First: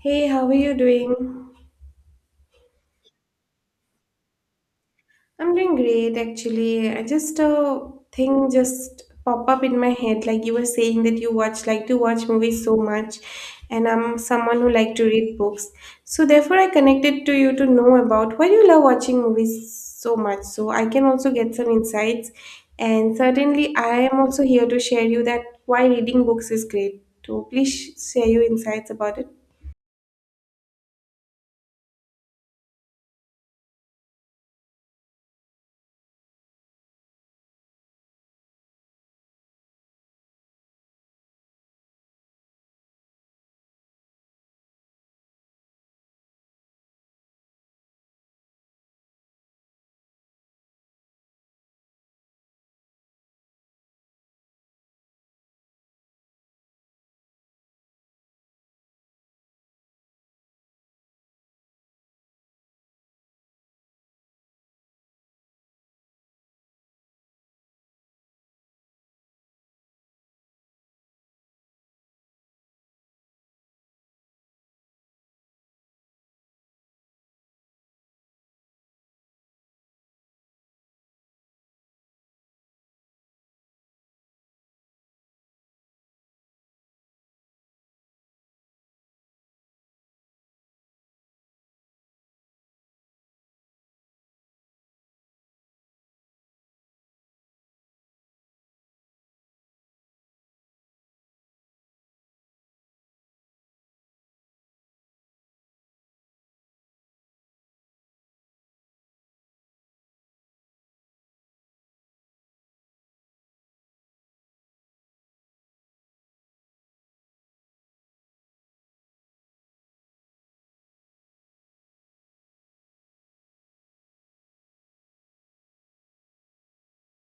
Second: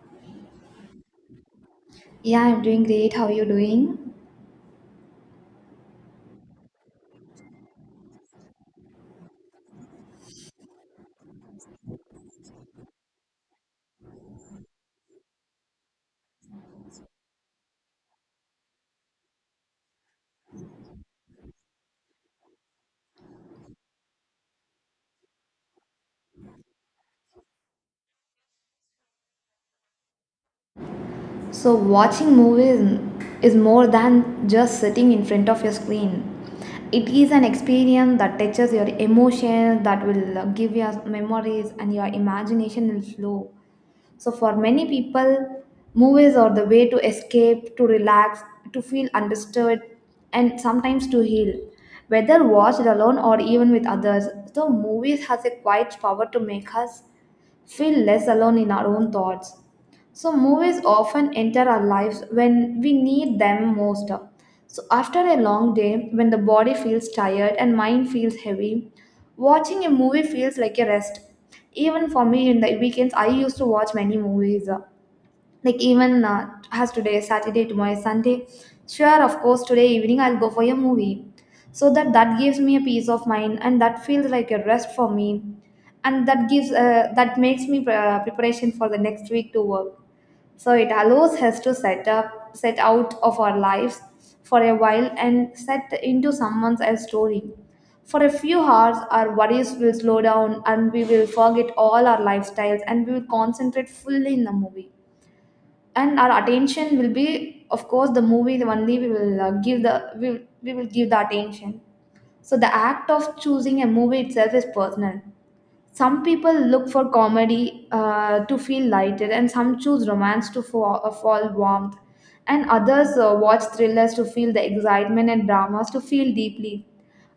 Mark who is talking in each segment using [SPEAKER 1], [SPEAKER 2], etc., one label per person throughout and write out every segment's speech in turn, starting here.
[SPEAKER 1] Hey, how are you doing?
[SPEAKER 2] Yeah, I'm doing great. How are you doing?
[SPEAKER 1] I'm doing great actually. I just thing just pop up in my head like you were saying that you watch like to watch movies so much and I'm someone who like to read books. So therefore I connected to you to know about why you love watching movies so much. So I can also get some insights and certainly I am also here to share you that why reading books is great. So please share your insights about it.
[SPEAKER 2] So, watching movies is more than just sitting in front of your screen. It is an experience that touches your emotions, that will give your memories, and your imagination will flow. So, for many people, movies are the way to escape, to relax, to feel understood, and sometimes to heal. Whether watched alone or even with others, the movies has a quiet power to make us feel less alone in our own thoughts. So, movies often enter our lives when we need them most. So, after a long day, when the body feels tired and mind feels heavy, watching a movie feels like a rest. Even for me, in the weekends, I used to watch many movies like even as today saturday, tomorrow is sunday, sure, of course today evening I'll go for a movie, so that gives me a peace of mind and that feels like a rest for me, and that gives that makes me preparation for the next week to work. So it allows us to set out of our lives for a while and set into someone else's story. For a few hours our worries will slow down and we will forget all our lifestyles and we will concentrate fully in the movie, and our attention will be of course the movie, the only we will give the we will give the attention. So the act of choosing a movie itself is personal. Some people look for comedy to feel lighter, and some choose romance to fall, fall warmth, and others watch thrillers to feel the excitement and dramas to feel deeply.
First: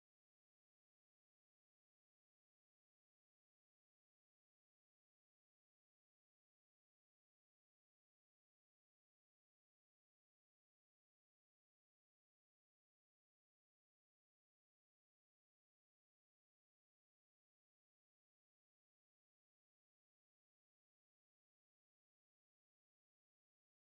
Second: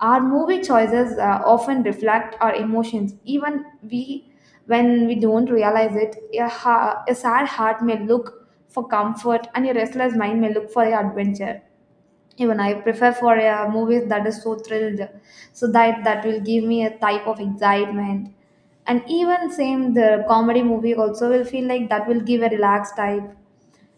[SPEAKER 2] Our movie choices often reflect our emotions, even we when we don't realize it. A sad heart may look for comfort and a restless mind may look for adventure. Even I prefer for a movies that is so thrilled, so that will give me a type of excitement, and even same the comedy movie also will feel like that will give a relaxed type.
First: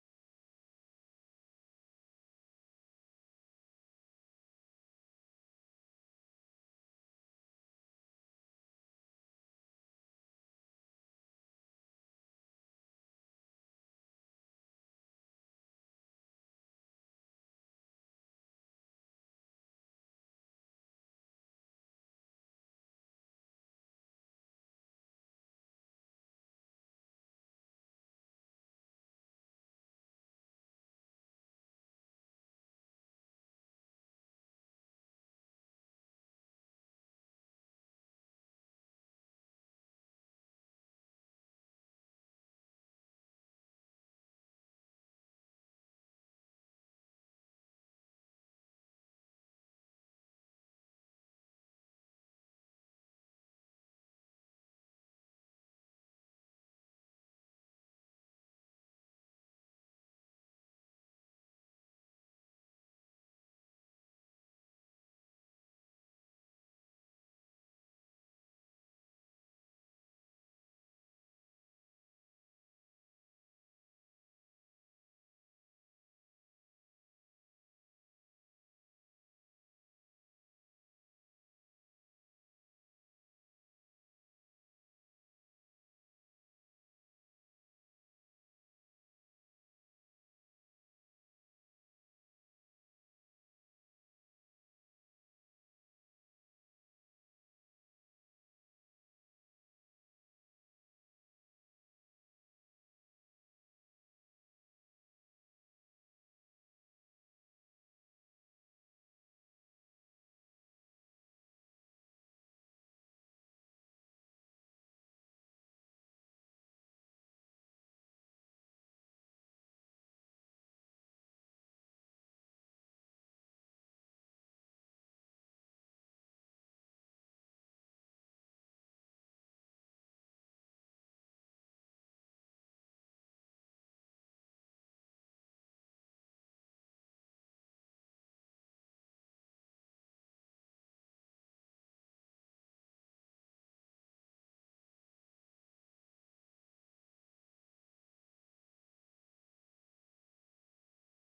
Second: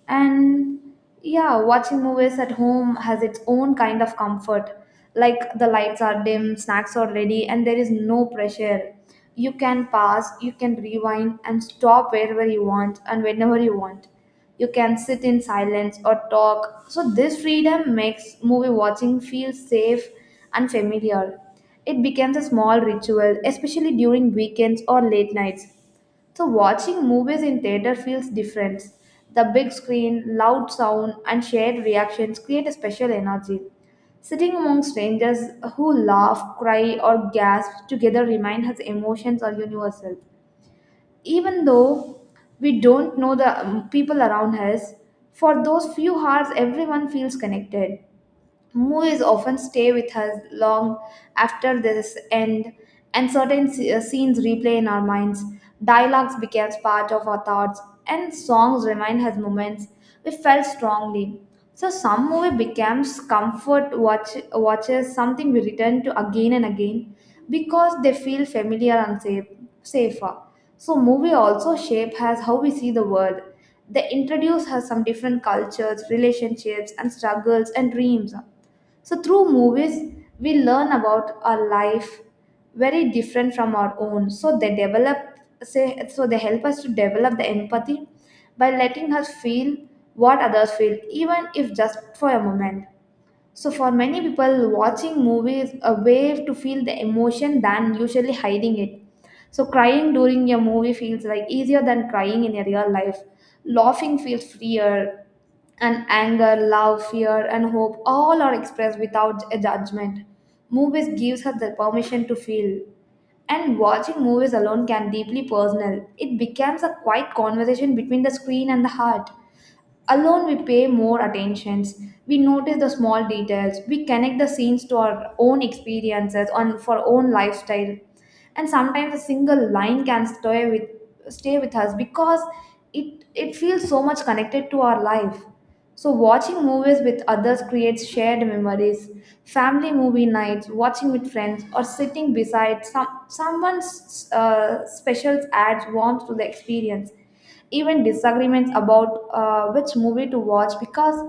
[SPEAKER 2] And yeah, watching movies at home has its own kind of comfort. Like, the lights are dim, snacks are ready, and there is no pressure. You can pause, you can rewind and stop wherever you want and whenever you want. You can sit in silence or talk. So this freedom makes movie watching feel safe and familiar. It becomes a small ritual, especially during weekends or late nights. So watching movies in theater feels different. The big screen, loud sound, and shared reactions create a special energy. Sitting among strangers who laugh, cry, or gasp together reminds us emotions are universal. Even though we don't know the people around us, for those few hours everyone feels connected. Movies often stay with us long after this end, and certain scenes replay in our minds. Dialogues became part of our thoughts, and songs remind us moments we felt strongly. So some movie becomes comfort watches something we return to again and again because they feel familiar and safer. So movie also shape has how we see the world. They introduce us some different cultures, relationships and struggles and dreams. So, through movies, we learn about a life very different from our own. So, they help us to develop the empathy by letting us feel what others feel, even if just for a moment. So for many people, watching movies a way to feel the emotion than usually hiding it. So crying during a movie feels like easier than crying in a real life. Laughing feels freer, and anger, love, fear, and hope all are expressed without a judgment. Movies gives us the permission to feel. And watching movies alone can deeply personal. It becomes a quiet conversation between the screen and the heart. Alone, we pay more attentions. We notice the small details. We connect the scenes to our own experiences on for our own lifestyle. And sometimes a single line can stay with us because it feels so much connected to our life. So watching movies with others creates shared memories. Family movie nights, watching with friends, or sitting beside someone's specials adds warmth to the experience. Even disagreements about which movie to watch because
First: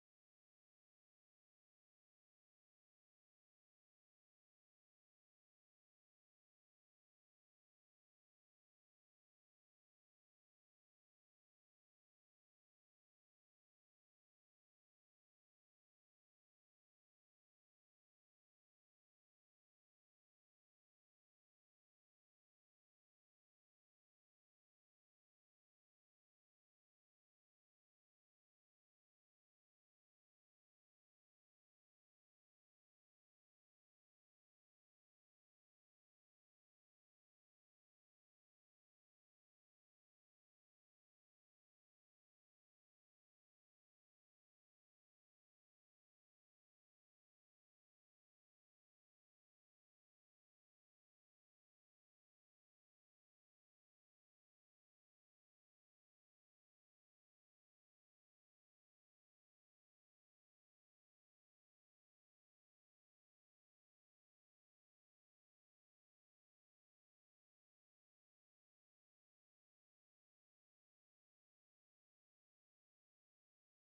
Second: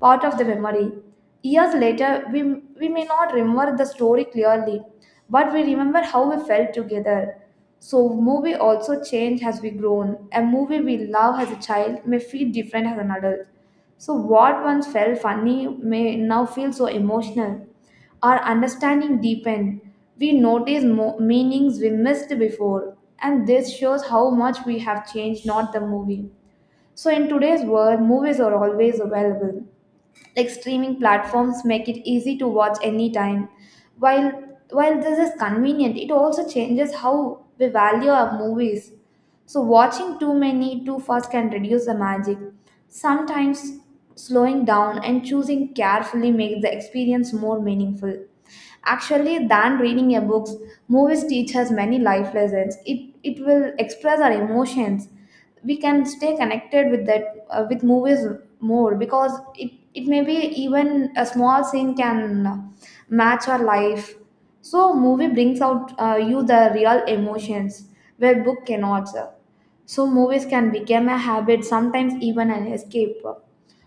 [SPEAKER 2] part of the memory. Years later, we may not remember the story clearly, but we remember how we felt together. So, movie also change as we grown. A movie we love as a child may feel different as an adult. So, what once felt funny may now feel so emotional. Our understanding deepen. We notice meanings we missed before, and this shows how much we have changed, not the movie. So, in today's world, movies are always available. Like, streaming platforms make it easy to watch anytime. While while this is convenient, it also changes how we value our movies. So, watching too many too fast can reduce the magic. Sometimes, slowing down and choosing carefully makes the experience more meaningful. Actually, than reading a books, movies teach us many life lessons. It will express our emotions. We can stay connected with that with movies more because it may be even a small scene can match our life. So, movie brings out you the real emotions where book cannot. So movies can become a habit, sometimes even an escape.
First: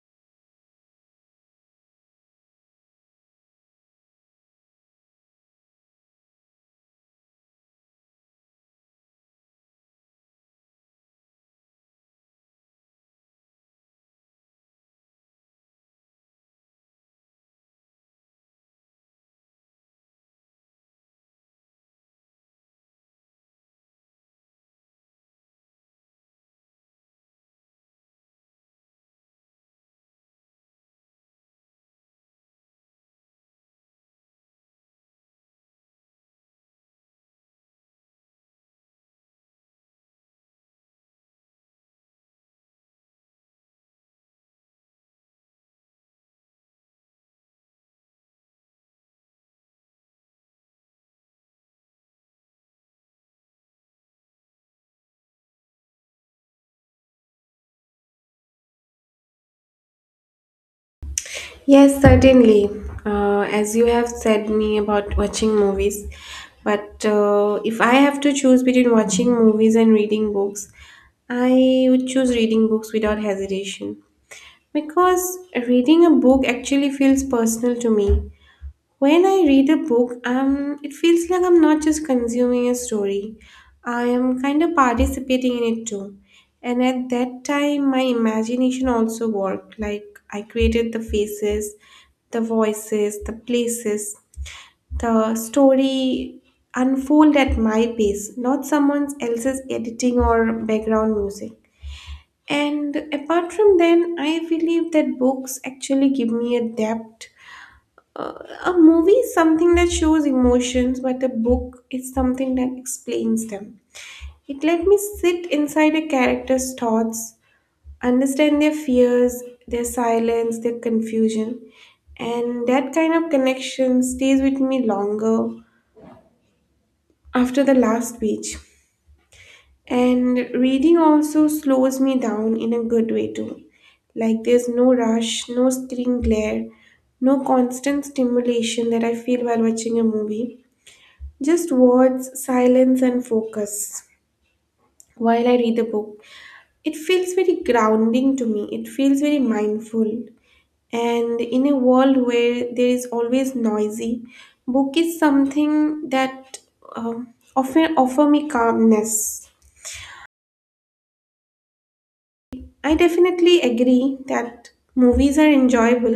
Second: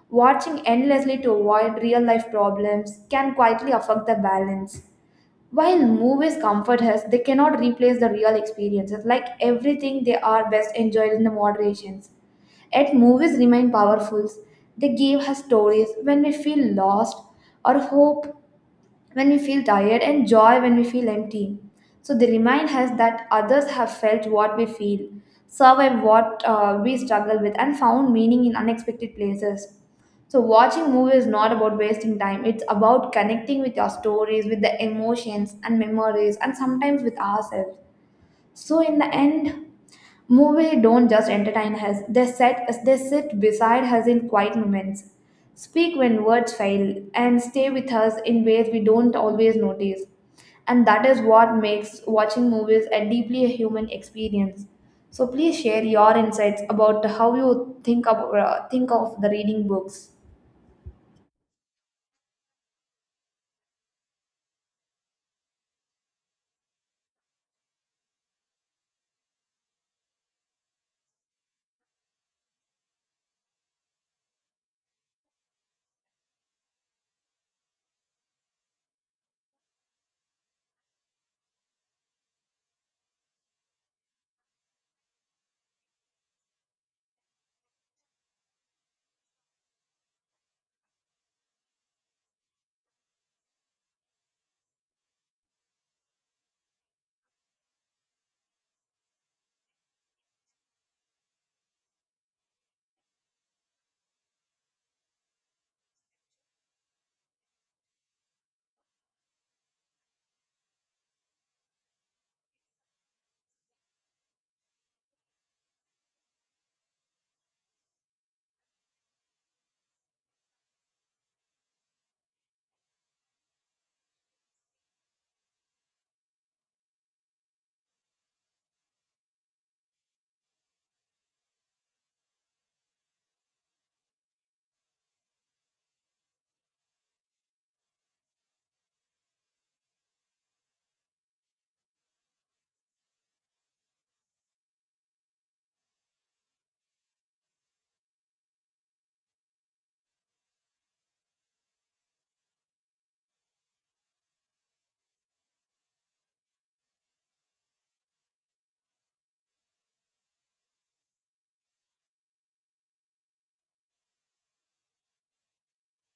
[SPEAKER 2] Watching endlessly to avoid real life problems can quietly affect the balance. While movies comfort us, they cannot replace the real experiences. Like everything, they are best enjoyed in the moderations. Yet movies remain powerful. They give us stories when we feel lost, or hope when we feel tired, and joy when we feel empty. So they remind us that others have felt what we feel, survived what we struggle with, and found meaning in unexpected places. So watching movie is not about wasting time. It's about connecting with your stories, with the emotions and memories, and sometimes with ourselves. So in the end, movies don't just entertain us, they sit beside us in quiet moments, speak when words fail, and stay with us in ways we don't always notice. And that is what makes watching movies a deeply human experience. So please share your insights about how you think of the reading books.
[SPEAKER 1] Yes, certainly. As you have said me about watching movies, but if I have to choose between watching movies and reading books, I would choose reading books without hesitation because reading a book actually feels personal to me. When I read a book, it feels like I'm not just consuming a story. I am kind of participating in it too. And at that time, my imagination also worked. Like I created the faces, the voices, the places. The story unfold at my pace, not someone else's editing or background music. And apart from then, I believe that books actually give me a depth, uh, a movie is something that shows emotions, but a book is something that explains them. It let me sit inside a character's thoughts, understand their fears, their silence, their confusion, and that kind of connection stays with me longer after the last page. And reading also slows me down in a good way too. Like there's no rush, no screen glare, no constant stimulation that I feel while watching a movie. Just words, silence, and focus while I read the book. It feels very grounding to me, it feels very mindful. And in a world where there is always noisy, book is something that often offer me calmness. I definitely agree that movies are enjoyable.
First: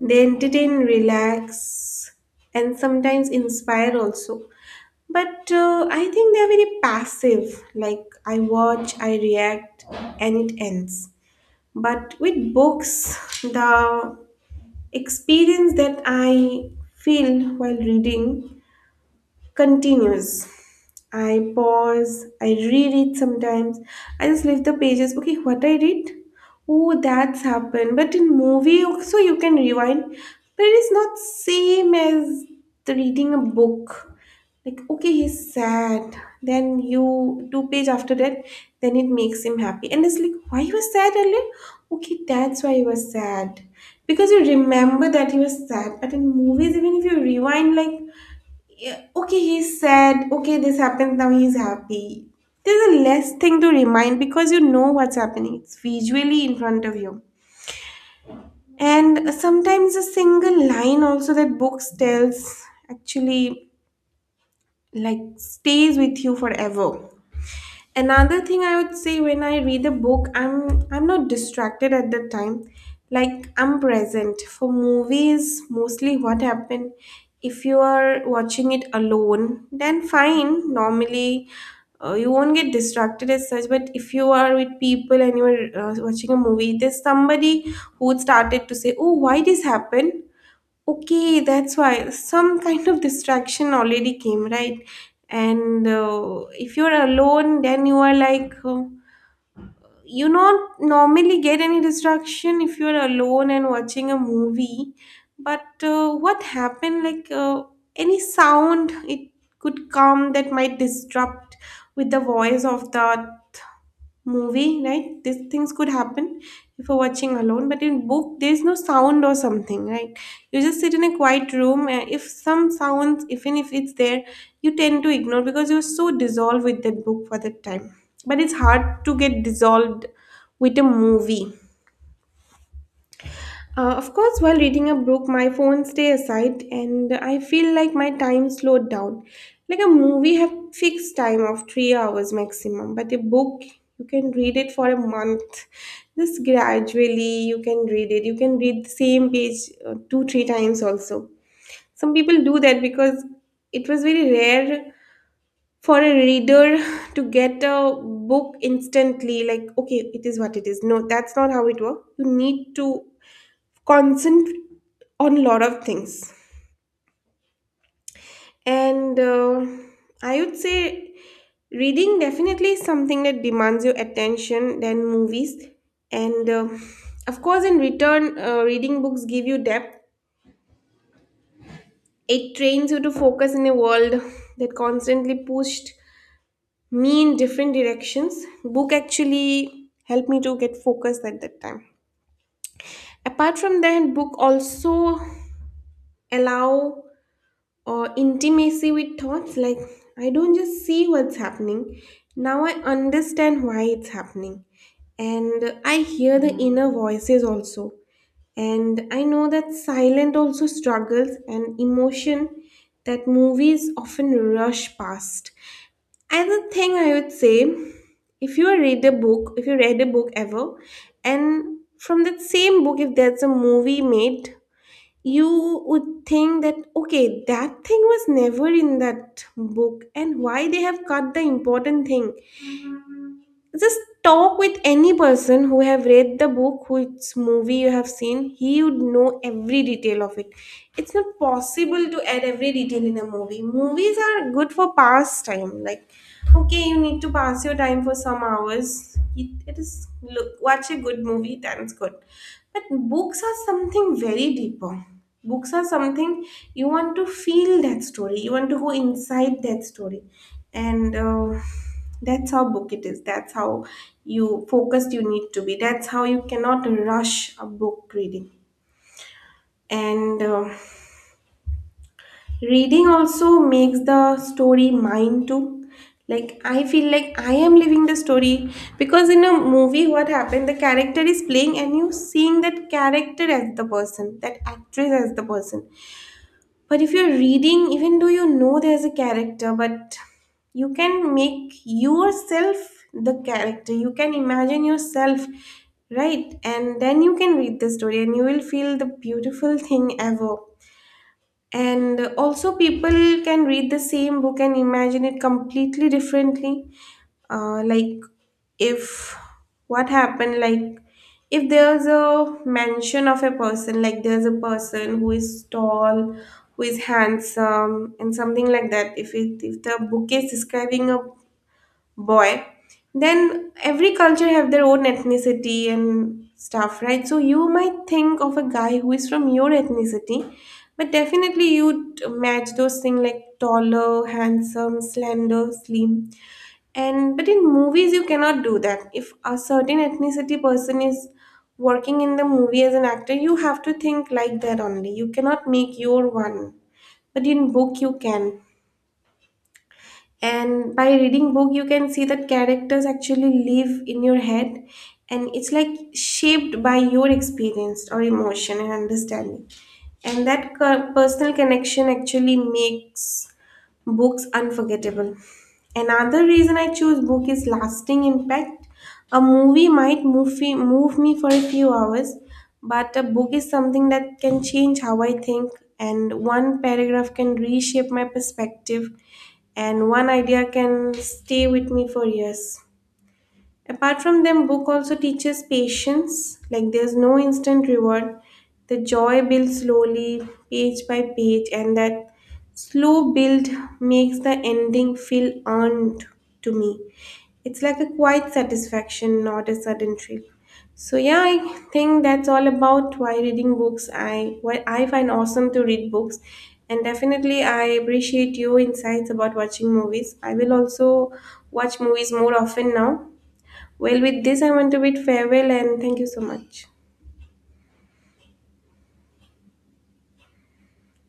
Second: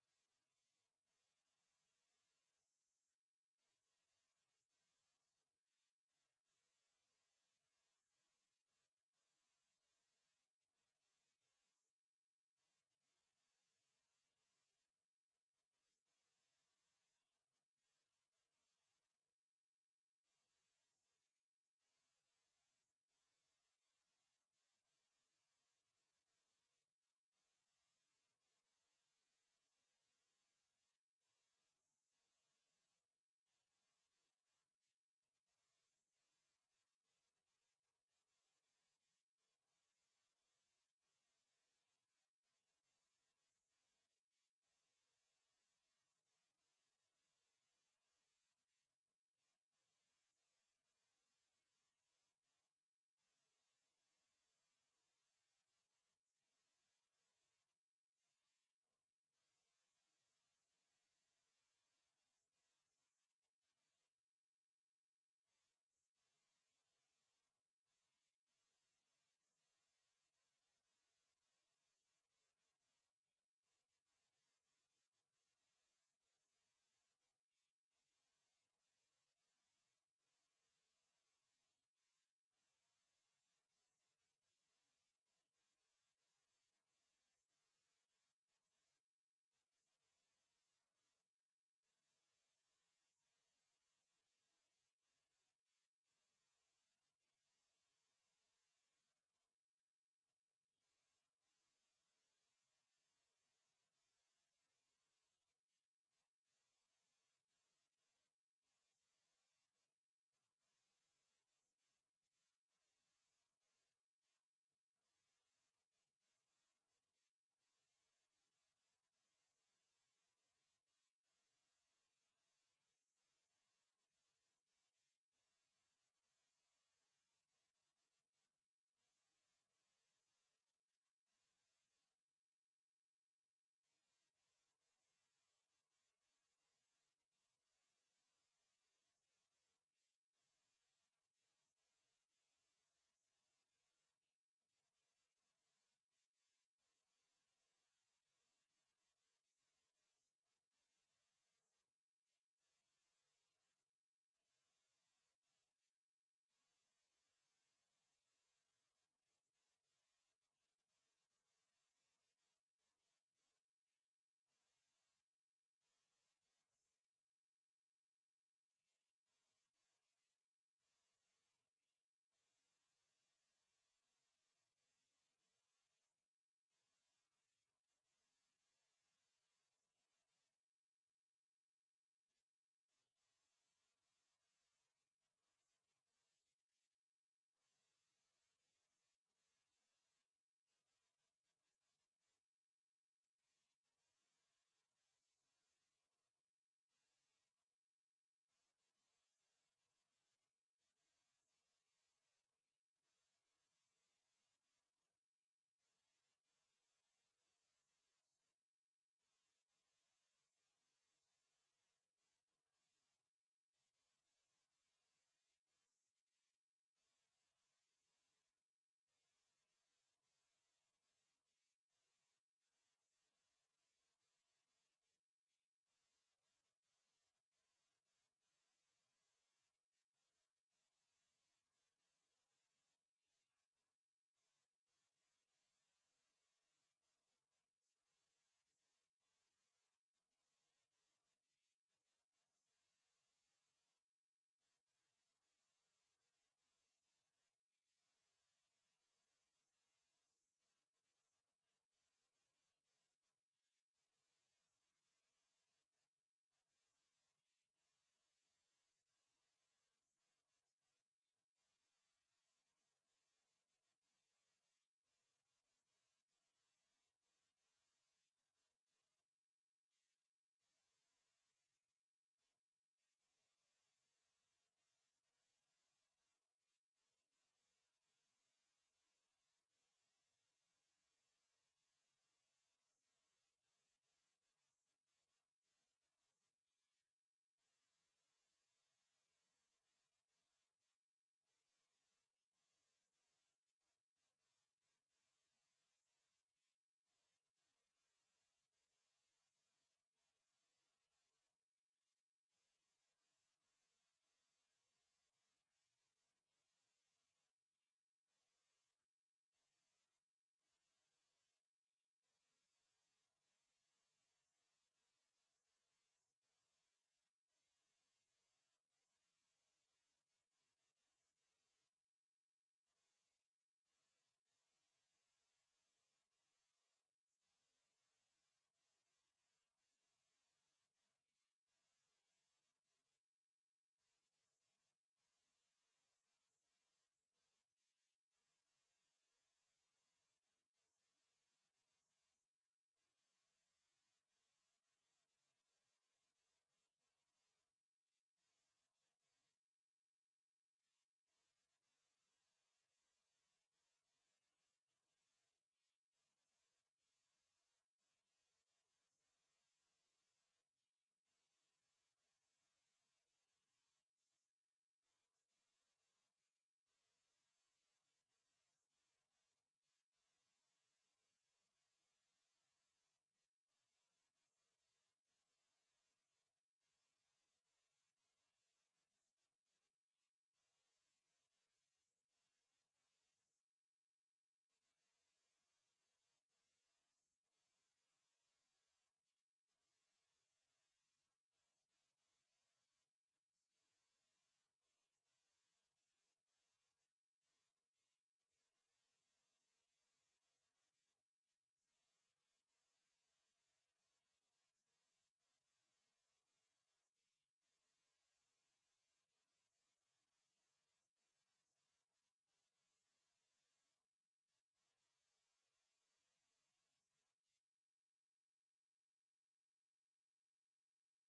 [SPEAKER 1] They entertain, relax, and sometimes inspire also. But I think they're very passive. Like, I watch, I react, and it ends. But with books, the experience that I feel while reading continues. I pause, I reread sometimes. I just leave the pages. Okay, what I read? Oh, that's happened. But in movie, so you can rewind. But it is not same as the reading a book. Like, okay, he's sad. Then you two page after that, then it makes him happy. And it's like, why you were sad earlier? Okay, that's why you was sad. Because you remember that he was sad. But in movies, even if you rewind like yeah, okay, he's sad. Okay, this happened. Now he's happy. There's a less thing to remind because you know what's happening. It's visually in front of you. And sometimes a single line also that books tells actually like stays with you forever. Another thing I would say when I read a book, I'm not distracted at the time. Like I'm present. For movies, mostly what happened if you are watching it alone, then fine. Normally you won't get distracted as such, but if you are with people and you're watching a movie, there's somebody who started to say, oh, why this happened? Okay, that's why some kind of distraction already came, right? And if you're alone, then you are like, you not normally get any distraction if you're alone and watching a movie. But what happened like, any sound it could come that might disrupt with the voice of the movie, right? These things could happen if you're watching alone, but in book there's no sound or something, right? You just sit in a quiet room and if some sounds even if it's there, you tend to ignore because you're so dissolved with that book for that time. But it's hard to get dissolved with a movie. Of course, while reading a book, my phone stays aside and I feel like my time slowed down. Like a movie have fixed time of 3 hours maximum, but a book you can read it for a month. Just gradually you can read it. You can read the same page two, three times also. Some people do that because it was very rare for a reader to get a book instantly like okay it is what it is, no, that's not how it works, you need to consent on a lot of things. And I would say reading definitely is something that demands your attention than movies. And of course, in return, reading books give you depth. It trains you to focus in a world that constantly pushed me in different directions. Book actually helped me to get focused at that time. Apart from that, book also allow or intimacy with thoughts. Like I don't just see what's happening, now I understand why it's happening, and I hear the inner voices also, and I know that silent also struggles and emotion that movies often rush past. Another thing I would say, if you read a book, if you read a book ever, and from that same book if there's a movie made, you would think that, okay, that thing was never in that book and why they have cut the important thing. Just talk with any person who have read the book whose movie you have seen, he would know every detail of it. It's not possible to add every detail in a movie. Movies are good for past time, like, okay, you need to pass your time for some hours, it is look watch a good movie. That's good. But books are something very deeper. Books are something you want to feel that story, you want to go inside that story. And that's how book it is. That's how you focused you need to be. That's how you cannot rush a book reading. And reading also makes the story mine too. Like I feel like I am living the story, because in a movie, what happened? The character is playing, and you seeing that character as the person, that actress as the person. But if you're reading, even though you know there's a character, but you can make yourself the character, you can imagine yourself, right? And then you can read the story and you will feel the beautiful thing ever. And also people can read the same book and imagine it completely differently, like, if what happened like if there's a mention of a person, like there's a person who is tall, who is handsome and something like that, if it if the book is describing a boy, then every culture have their own ethnicity and stuff, right? So you might think of a guy who is from your ethnicity, but definitely you'd match those things like taller, handsome, slender, slim. And but in movies you cannot do that. If a certain ethnicity person is working in the movie as an actor, you have to think like that only, you cannot make your one. But in book you can. And by reading book you can see that characters actually live in your head, and it's like shaped by your experience or emotion and understanding. And that personal connection actually makes books unforgettable. Another reason I choose book is lasting impact. A movie might move me for a few hours, but a book is something that can change how I think. And one paragraph can reshape my perspective, and one idea can stay with me for years. Apart from them, book also teaches patience. Like there's no instant reward. The joy builds slowly, page by page, and that slow build makes the ending feel earned to me. It's like a quiet satisfaction, not a sudden thrill. So yeah, I think that's all about why reading books. I what I find awesome to read books, and definitely I appreciate your insights about watching movies. I will also watch movies more often now. Well, with this, I want to bid farewell and thank you so much.